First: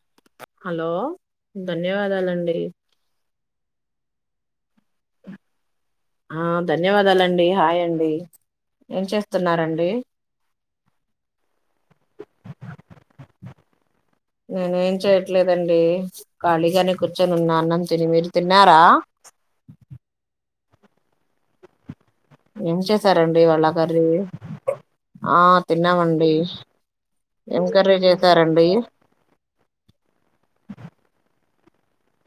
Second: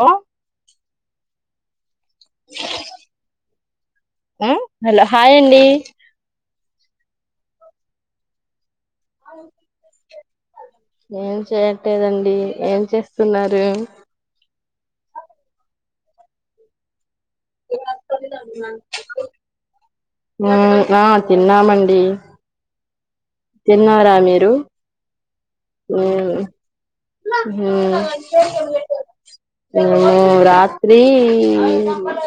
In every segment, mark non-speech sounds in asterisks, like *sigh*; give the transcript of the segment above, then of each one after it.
Hello hello ద ధన్యవాదాలండి మ్మ్ హలో హాయ్ అండి డి హాయ్ండి ఏం చేస్తున్నారండి ఏం చెయట్లేదండి ఏం చేస్తున్నారు నేనేం చెయట్లేదండి ఖాళీగానే కూర్చు చను ఉన్నా అన్నం తిని మీరు తిన్నారా ఆ తిన్నామండి ఏం చేసారండి ఇవాళ కర్రీ తిన్నారా మీరు ఆ హ తిన్నామండి ఏం హ కర్రీ చేసారండి హ రాత్రి హ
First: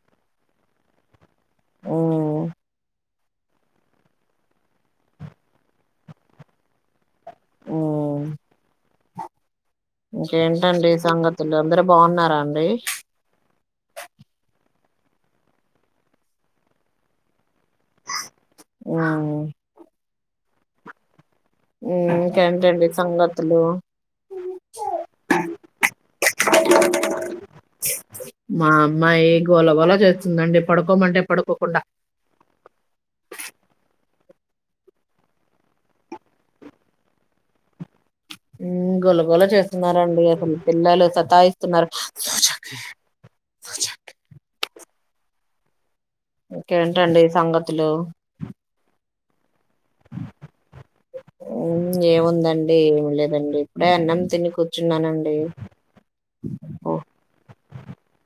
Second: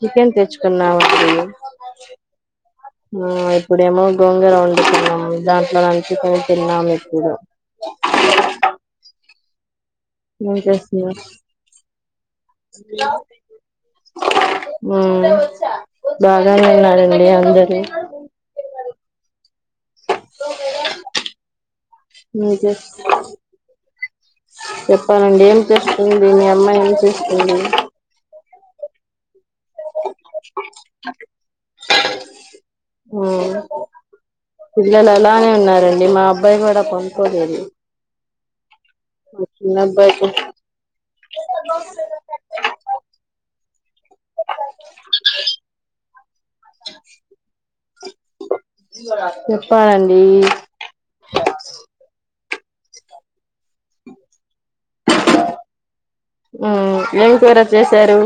చికెన్ తెచ్చుకున్నా అడు ఓ ఆ ఇప్పుడేమో గోంగూర వండుతన్నాము దాంట్లో నుంచి కూడా తిన్నాము ఇద ఉమ్ ఇంకేంటండి చేస్తున్నారు సంగతులు అందరు బాగున్నారా అండి హ భగనివునరాండి అందరు ఆ హ ఇంకేంటండి సంగతులు చేప్పలండి ఏం చేస్తుంది నీ అమ్మాయి ఏం చేస్తుంది మా అమ్మాయి ఏ గోళ బాల చేస్తుందండి పడుకోమంటే పడుకోకుండా ఉమ్ పిల్లలు అలానే ఉన్నారండి మా అబ్బాయి కూడా పంకోలేదు గొల గొల చేస్తున్నారండి అబ్బాయికి అసలు పిల్లలు సతాయిస్తున్నారు స చెక్ కేంటండి సంగతులు చెప్పనండి ఏముందండి ఏమి లేదండి అప్పుడే అన్నం తిని కూర్చున్నానండి ఉమ్ ఏం కూర చేశారు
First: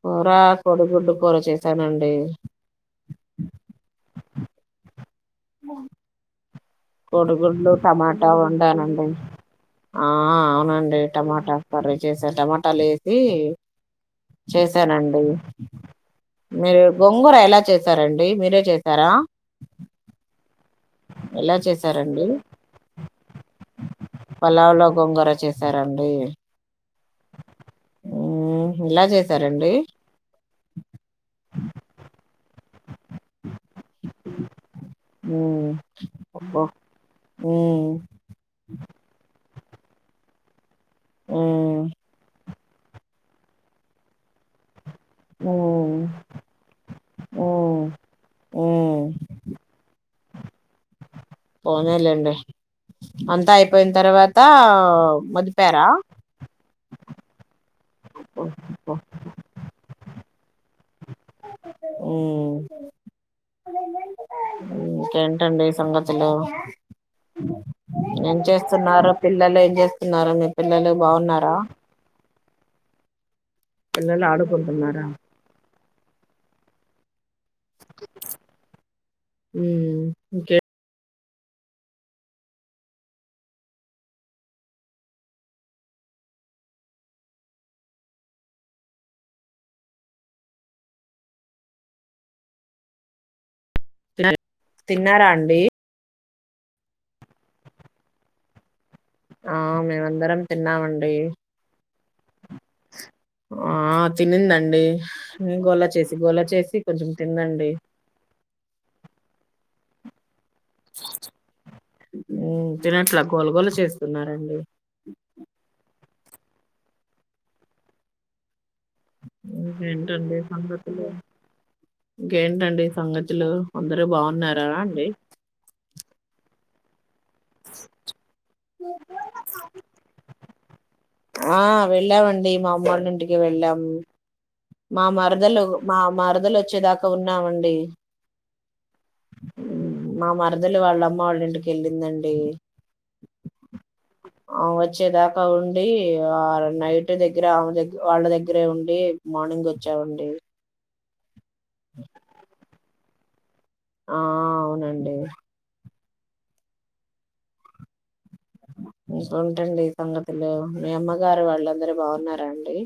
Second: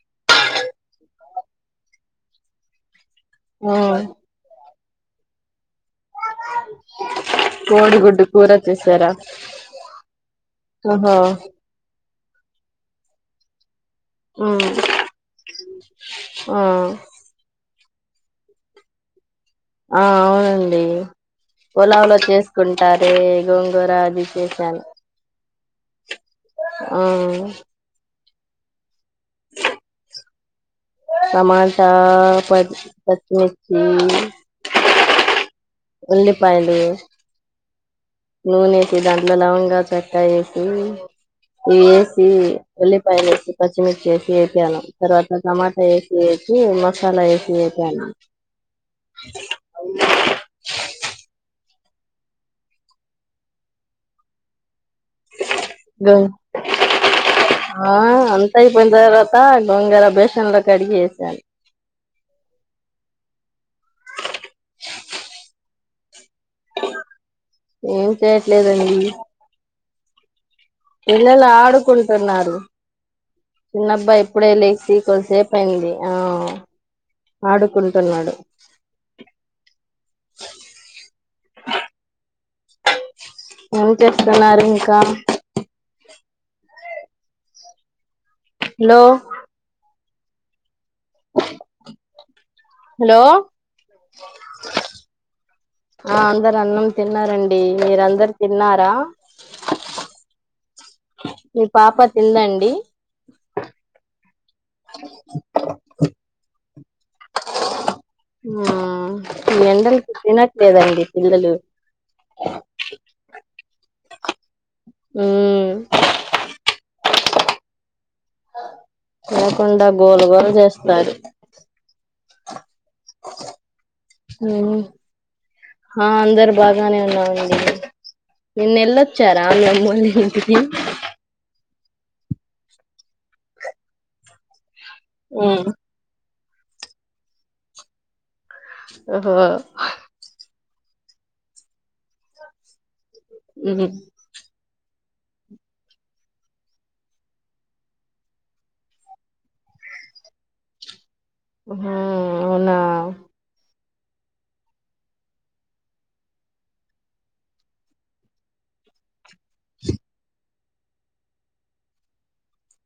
కూరా కొడ గుడ్డు కూర చేశానండి ఓ మ్మ్ అ కొడుగుళ్ళలు టమాటా వండాలండి చేసారా ఆ అవునండి ఓహో టమాటా కర్రీ చేసారు టమాటాలు వేసి ఉమ్ చేశానండి ఆ మీరు గొంగూర ఎలా చేస చస్తారండి మీరే చేసారా ఆ అవును ది ఎలా పొలావ లో చేసారండి చేసుకుంటార గోంగూర అది చేసాను సరండి మ్మ్ మ్మ్ ఇలా చే స్తారంండి టమాటా పచ్ పచ్చిమిర్చి ఓ ఉల్లిపాయలు ఉమ్ నూన వేసి దాంట్లో లవంగా చెక్కాయి సి ఉమ్ ఏసి ఉల్లిపాయ వేసి పచ్చిమిర్చి వేసి వేపాలం తర్వాత టమాటా ఉమ్ వేసి వేసి మసాలా వేసి ఉమ్ వేప్యాను ఉమ్ పోనీలేండి అంతా అయిపోయిన తర్వాత మదిపారా గ ఆ అంతా యైపోయిన తరువాత గోంగూర బేషన్ లోకి కడిగి వేసాలి మ్మ్ ఇంకేంటండి సంగతి అలు ఏం చేస్తున్నారు పిల్లలు ఏం చేస్తు తిన్నారా మీరు పిల్లలు ఆడుకుంటన్నారు చిన్నబ్బాయి పిల్లలు ఇప్పుడే లేచి ఆడుకుంటున్నారా కొదిసేపు అయింది ఆ ఆడుకుంటున్నాడు ఉమ్ ఇంకే ఏం చేస్తున్నారు ఇంకా హలో హలో తిన్నారా అండి ఆ అందరు అన్నం తిన్నారండి మీరు అందరు తిన్నారా ఆ మేమందరం తిన్నావడి మీ పాప తిందండి ఆ తినింది అండి డి గోలా చేసి గోలా చేసి కొంచెం తిందండి ఆ ఎండల్ కి తిన లేదండి పిల్లలు ఉమ్, తినట్లా గోలగోల చేస్తున్నారండి ఉమ్ ఆ ఇంకేంటండి సంగతులు ఇంకేంటండి సంగతులు అందరు బాగున్నారా ఉమ్ అండి ఆ అందరు బాగానే ఉన్నారు నిన్నెళ్లొచ్చారా మీ అమ్మోళింటికి ఆ వెళ్ళామండి మా అమ్మాలుంటికి వెళ్ళాము మా మరదలు ఉమ్ మా మరద వాళ్ళు వచ్చేదాకా ఉన్నామండి హో మరదలి వాళ్ళమ్మ వాళ్ళ ఇంటికిెళ్ళిందండి ఉమ్ వచ్చేదాకా ఉండి ఆ నైట్ దగ్గర ఆమె దగగ వాళ్ళ దగ్గరే ఉండి మార్నింగ్ వచ్చా ఉండి ఉంహూ అవునా ఆ అవునండి ఇంకేటండి ఈ సంగతిలో మీ అమ్మగారు వాళ్ళందరుూ బాగున్నారా అండి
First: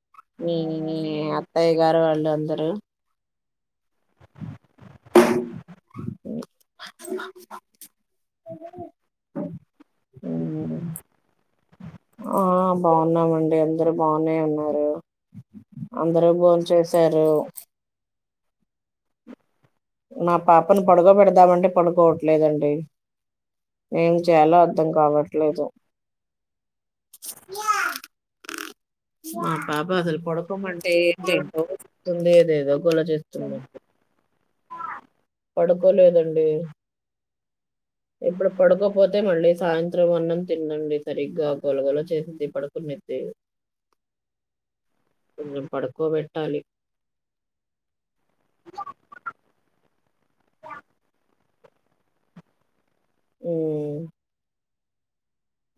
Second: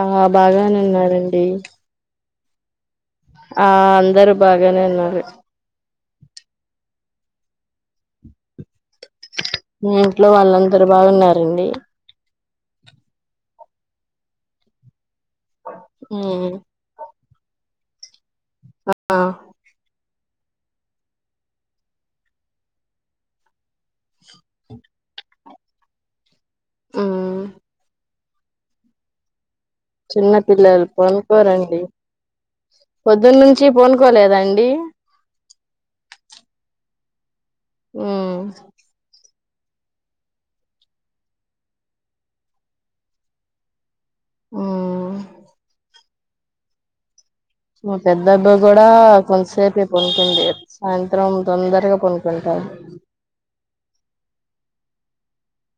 ఆ బాగానే మీ ఉన్నారండి అత్తయ గారు వాళ్ళు అంత సర ఆ అందరూ బాగానే ఉన్నారు అ ఇంట్లో వాళ్ళందరు బాగున్నారండి ఆ బాగున్నామండి అందరు బాగునే ఉన్నారు అందరు ఉమ్ బోన్ చేసారు *inaudible* ఆ నా పాపను పడుకో పెెడదామండి పడుకోవట్లేదండి ఏం చేయాలో అర్థం కావట్లేదు *inaudible* *inaudible* ఉమ్ పాప అసలు చిన్న పిల్లలు పడకోమంటే ఏంటేంటో పనుకోరండి చేస్తుంది ఏదేదో గోల పొద్దున్న చేస్తుంది నుంచి పోనుకోలేదండి పడుకోలేదండి ఉమ్ ఇప్పుడు పడుకోపోతే మళ్ళీ సాయంత్రం అన్నం తిినండి సరిగ్గా గొలగొల చేసింది పడుకున్నది ఉమ్ కొంచెం పడుకో తాలి మా పెద్ద అబ్బయి కూడా కొంతసేపు పడుకుంది సాయంత్రం తొందరగా పనుకుంటాారు అ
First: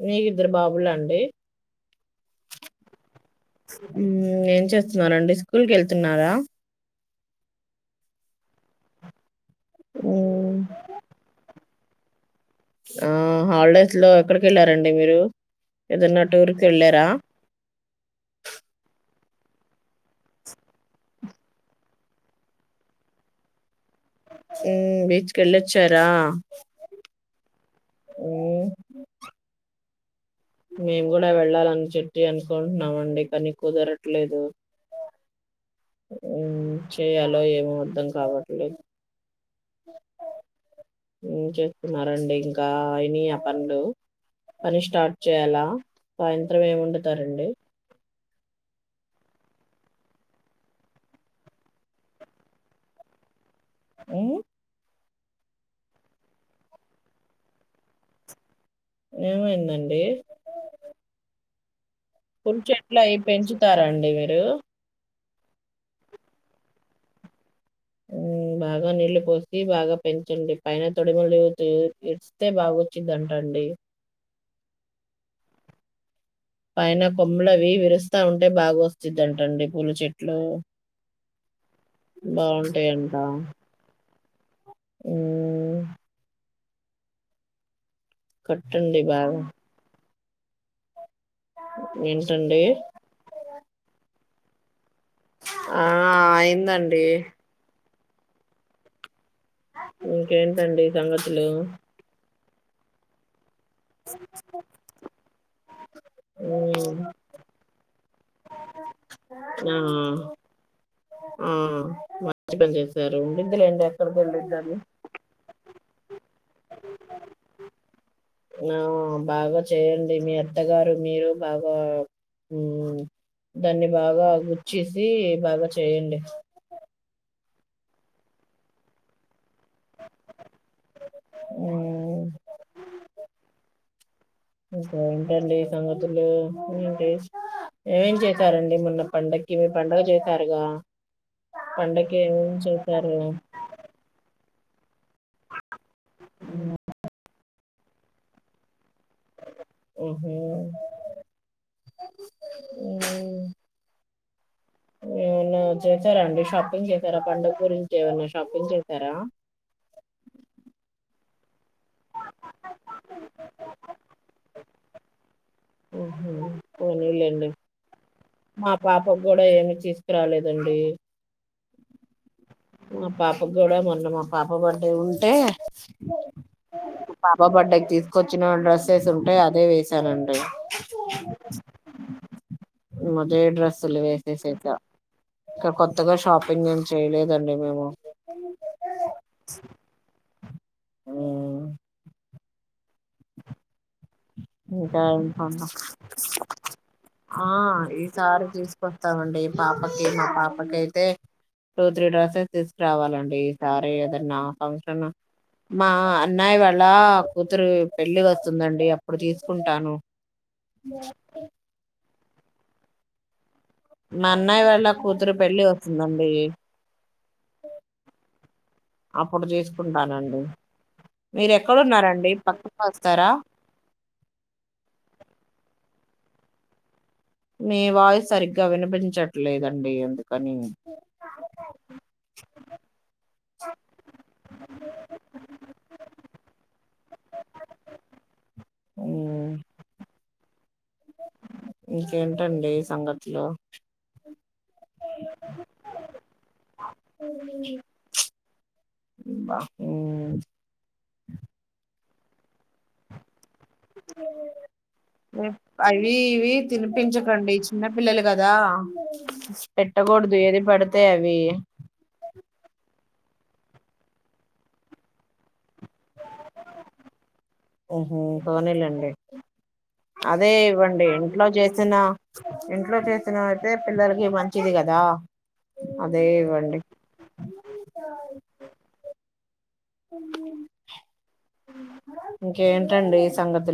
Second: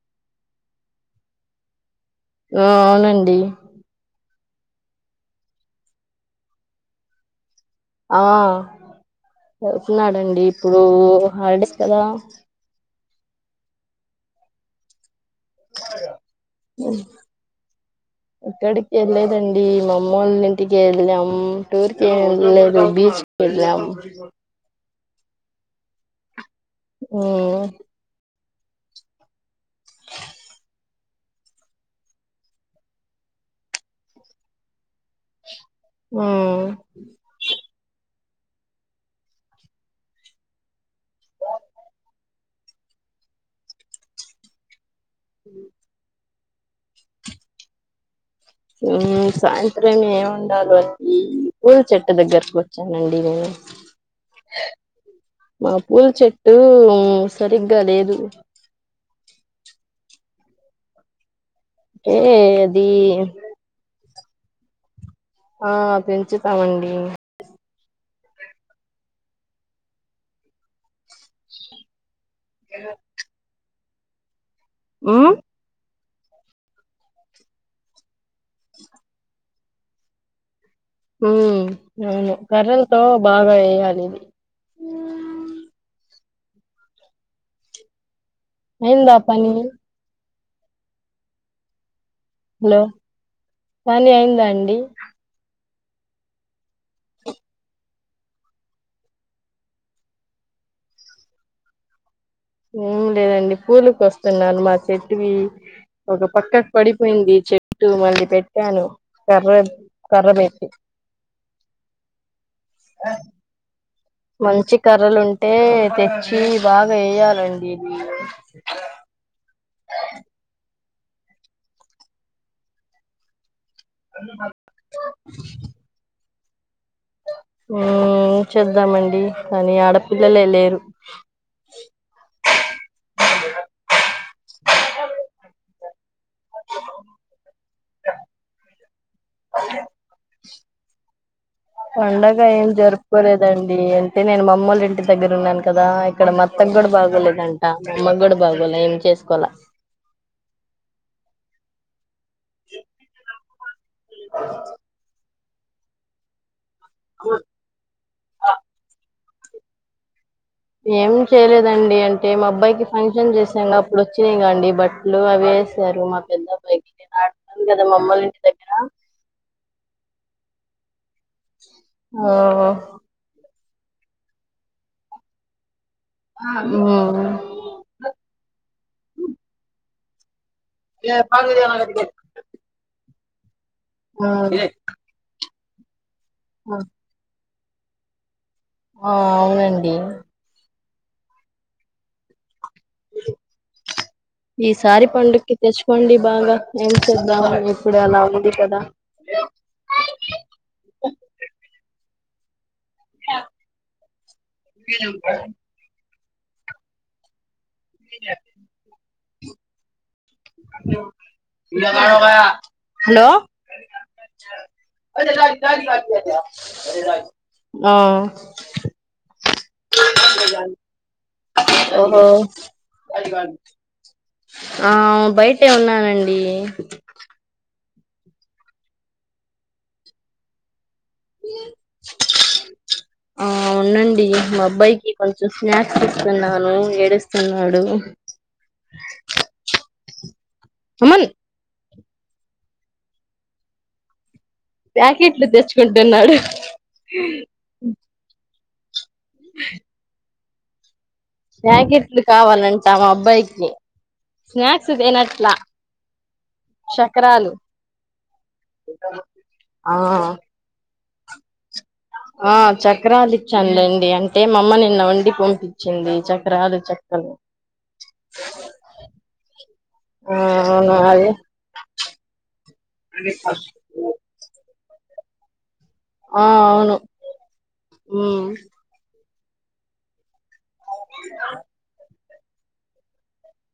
మీీకిద్దరు బాబుల అండి ఆ అవునండి *unintelligible* ఏం చేస్తున్నరండి స్కూల్ కి వెళ్తున్నారా ఆ చదువుతున్నాడండి హ్మ్. ఇప్పుడు హాలిడేస్ కదా ఆ హాలిడేస్ లో ఎక్కడికి వెళ్ళారండి మీరు ఏదన్నా టూరుకి వెళ్ళరా దండి మా అమ్మళ్ళ ఇంటికి వెళ్ళాం టూర్ కి వెళ్ళలేదు బీచ్కిి వెళ్ళాం ఊ కెళ్ళచ్చారా ఆ అ *inaudible* మేము కూడా వెళ్ళాలని చెట్ి అనుకుంటున్నామ అండి కానీ కుదరట్లేదు ఉమ్ చేయాలో ఏమో అర్థం కావట్లేదు ఏం చేస్తున్నారండి ఇంకా అయిని ఆ పనులు పని స్టార్ట్ చేయాలా సాయంత్రం ఏమి వండుతారండి ఉమ్ సాయంత్రం ఏం వండాలో అది ఊరు చెట్టు దగ్గరకు వచ్చానండి నేను *inaudible* ఉ మా పూల చెట్టు సరిగ్గా లేదు ఏమైందడి అంటే అది పుల్చెట్లు అయి పెంచుతారండి మీరు రు ఆ పెంచుతామండి బాగా నీళ్ళు పోసి బాగా పెంచండి పైన తొడిమలు లేచి *inaudible* తే బాగొచ్చిందంటండి ఉమ్ పైన కొమ్ములవి విరుస్ వస్తా ఉంటే బాగా వస్చిదంటన్దండి *inaudible* పూల చెట్లు హుమ్ అవును కర్రలతో బావుంటాయంట. బాగా వేయాలిది ఉమ్ హ్మ్. కట్టండి అయిందా బాగా. పని ఏంటండి హలో పని అయిందా అండి ఆ అయిందండి ఇంకేంటండి సంగతులు ఏం లేదండి స్కూల్కి వస్తున్నాను మా చెట్వి ఒక పక్కకు హ్మ్. పడిపోయింది చె టూ మంది పెట్టాను కర్ర ఆ! కర్రబేచి ఆ మంచి పని చేశారు ఉండిద్దిలెండి ఎక్కడికి వెళ్ళిద్ది మంచి అది కర్రలుంటే తెచ్చి బాగా వేయాలండి ఇది ఆ బాగా చేయండి మీ అత్తగారు మీరు బాగా ఉమ్ దాన్ని బాగా గుచ్చేసి బాగా చేయండి ఆ చేద్దామండి కానీ ఆడపిల్లలే లేరు హ్మ్. సంగ లు ఏమేం చేశారండి మొన్న పండకి పండుగ చేశారుగా పండక్కి పండగ ఏమేం చేశారు అమ్మోల్ల ఇంటి దగ్గర ఉన్నాను కాద దా ఇక్కడ మా అత్త కూడా బాగోలేదండి మా అమ్మ గుడా బాగొలేం ఓహో హుమ్ హుమ్ చేసారా అండి షాపింగ్ చేశారా పండుగ గురించి ఏవైనా షాపింగ్ చేశారా ఏం చేయలేదు దండి అంటే మా అబ్బాయికి ఫంక్షన్ చేసునప్పుడు వచ్చినాయిగాండి బట్టలు అవి వేసారు మా హుహు. పెద్ద అబ్బాయికి పోనీలెండి. కదా మాఅమ్మోల ఇంటి దగ్గర రాలేదండి ఆహా పాపకు కూడా మొన్న మా పాప బర్త్డే ఉంటే ఉమ్ పాప బర్డేకి తీసుకొచ్చిన డ్రెస్సెస్ ఉంటే అదే వేస్ తరండి ఉమ్ అదే డ్ర స్సులు వేసేసేక ఆ క కొ త్తగా షాపింగ్ నేను చేయలేదండి ఏమో ఆ అవునండి ఊ ఇంకా ఈసారి *inaudible* పండుగకి తెచ్చుకోండి బాగా ఏం ఆ చేద్దాం ఇప్పుడు అలా ఈసారి ఉంది కదా తీసుకొస్తామండి పాపకి మా పాపకి అయితే టూ త్రీ డ్ర టే తెస్ రావాలండి ఈసారి ఏదన్నా ఫంక్షను న్నాయ్ వళ్ళ కు తురు పెళ్లి వస్తుందండి అ ప్పుడు తీసుకుంటాను నో హలో మా అన్నయ్ వాళ్ళ కూతురు పెళ్లి వస్తుందండి ఆ అప్పుడు తీసుకుంటానండి మీరు ఓహో ఎక్కడున్నారండి పక్కకు వస్తారా. ఆ బయటే ఉన్నానండి మీ వాయిస్ సరిగ్గా వినిపించట్లేదండి అందుకని ఆ ఉనండి మా అబ్బాయికి కొంచెం స్నాక్స్ ఇస్తున్నాను ఏడుస్తున్నాడు మ్మ్ అమన్ ఇంకేంటండి సంగతులు ప్యాకిట్లు తెచ్చుకుంటున్నాడు అబ్బా మ్ జాకిట్లు కావాలన్ తినట్లా అవి ఇవి చక్రాలు తినిపించకండి చిన్న పిల్లలు కదా ఆ పెట్టకూడదు ఏది పడ తేఅవి ఆ చక్రాలు ఇచ్చాన్లెండి అంటే మా అమ్మ నిన్న వండి పంపి హుమ్ పోనీలేండి ఆ అదే అవును ఇవ్వండి అదే ఇంట్లో చేసిన ఇంట్లో చేసినా అయితే పిల్లలకి మంచిది కదా దా అదే ఇవ్వండి మ్ ఇంకేంటండి సంగతి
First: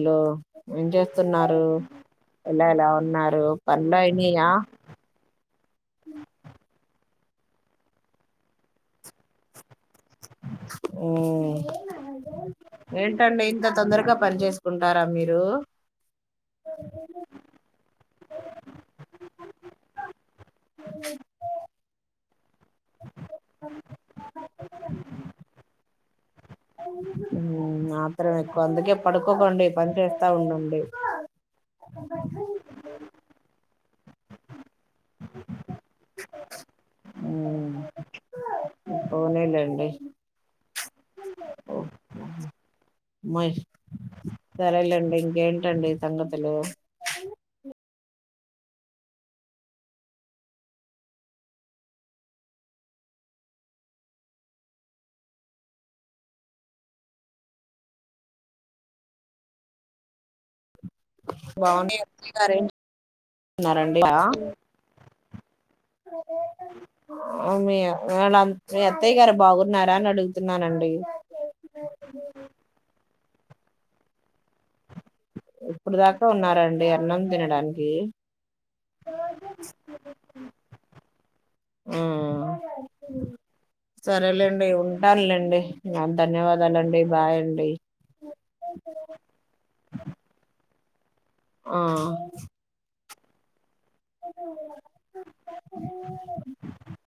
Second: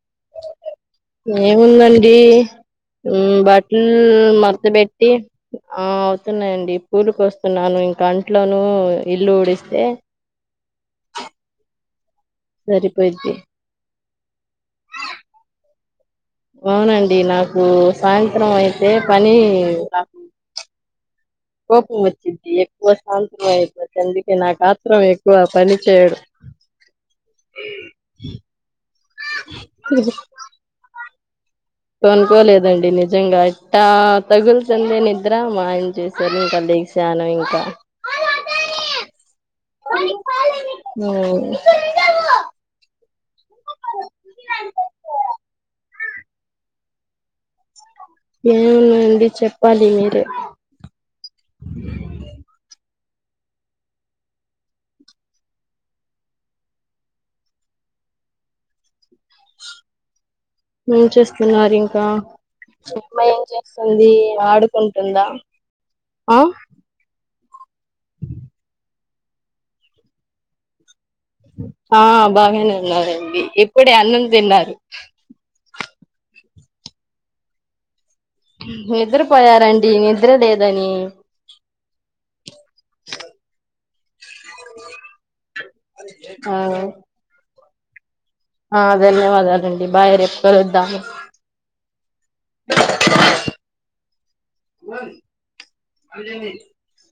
ఏముందండి ఎలా ఎలా ఉన్నారు బట్టలు పనులు అయినయా మడతపెట్టి ఆ అవుతున్నాయండి స్కూల్కు వస్తున్నాను ఇంకా అంట్లోనూ ఇల్లు ఊడిస్తే మ్ సరిపోయిద్ది ఏంటండి ఇంత తొందరగా పని చేసుకుంటారా మీరు అవునండి నాకు సాయంత్రం అయితే పని కోపం వచిద్దీ ఎక్కువ అంతమ అయిపోంది అందుకే నాకు ఆత్రం ఎక్కువ పని చేయడం మ్ ఆత్రం ఎక్కువ అందుకే పడుకోకండి పని చేస్తా ఉండండి పనుకోలేదండి నిజంగా అ తా తగుల్సిందే నిద్ర మాఆయన చేశారు ఇంకా లెగిసాను ఇంకా మ్మ్ పోనీలేండి మాయ్ సరేలేండి ఇంకేంటండి సంగతులు ఏముందండి చెప్పాలి మీరే ఏం చేస్తున్నారు బాగున్నా ఇంకా అత్తయ్య గారు ఏం అమ్మాయి ఏం చేస్తున్నారండి చేస్తుంది ఆ, ఆడుకుంటుందా ఆ ఆ మీ వాళ్ల మీ అత్తయ్య గారు బాగున్నారా అని అడుగుతున్నానండి ఆ బాగానే ఉన్నారండి ఇప్పుడే అన్నం తిన్నారు ఇప్పుడు దాకా ఉన్నారండి అన్నం తినడానికి నిద్రపోయారండి నిద్ర లేదని మ్ సరేలేండి ఉంటాను లేండి ఆ ధన్యవాదాలండి బాయ్ అండి ఆ ధన్యవాదాలు అండి బాయ్ రేపు కలుద్దాము ఆ వన్ అదేంది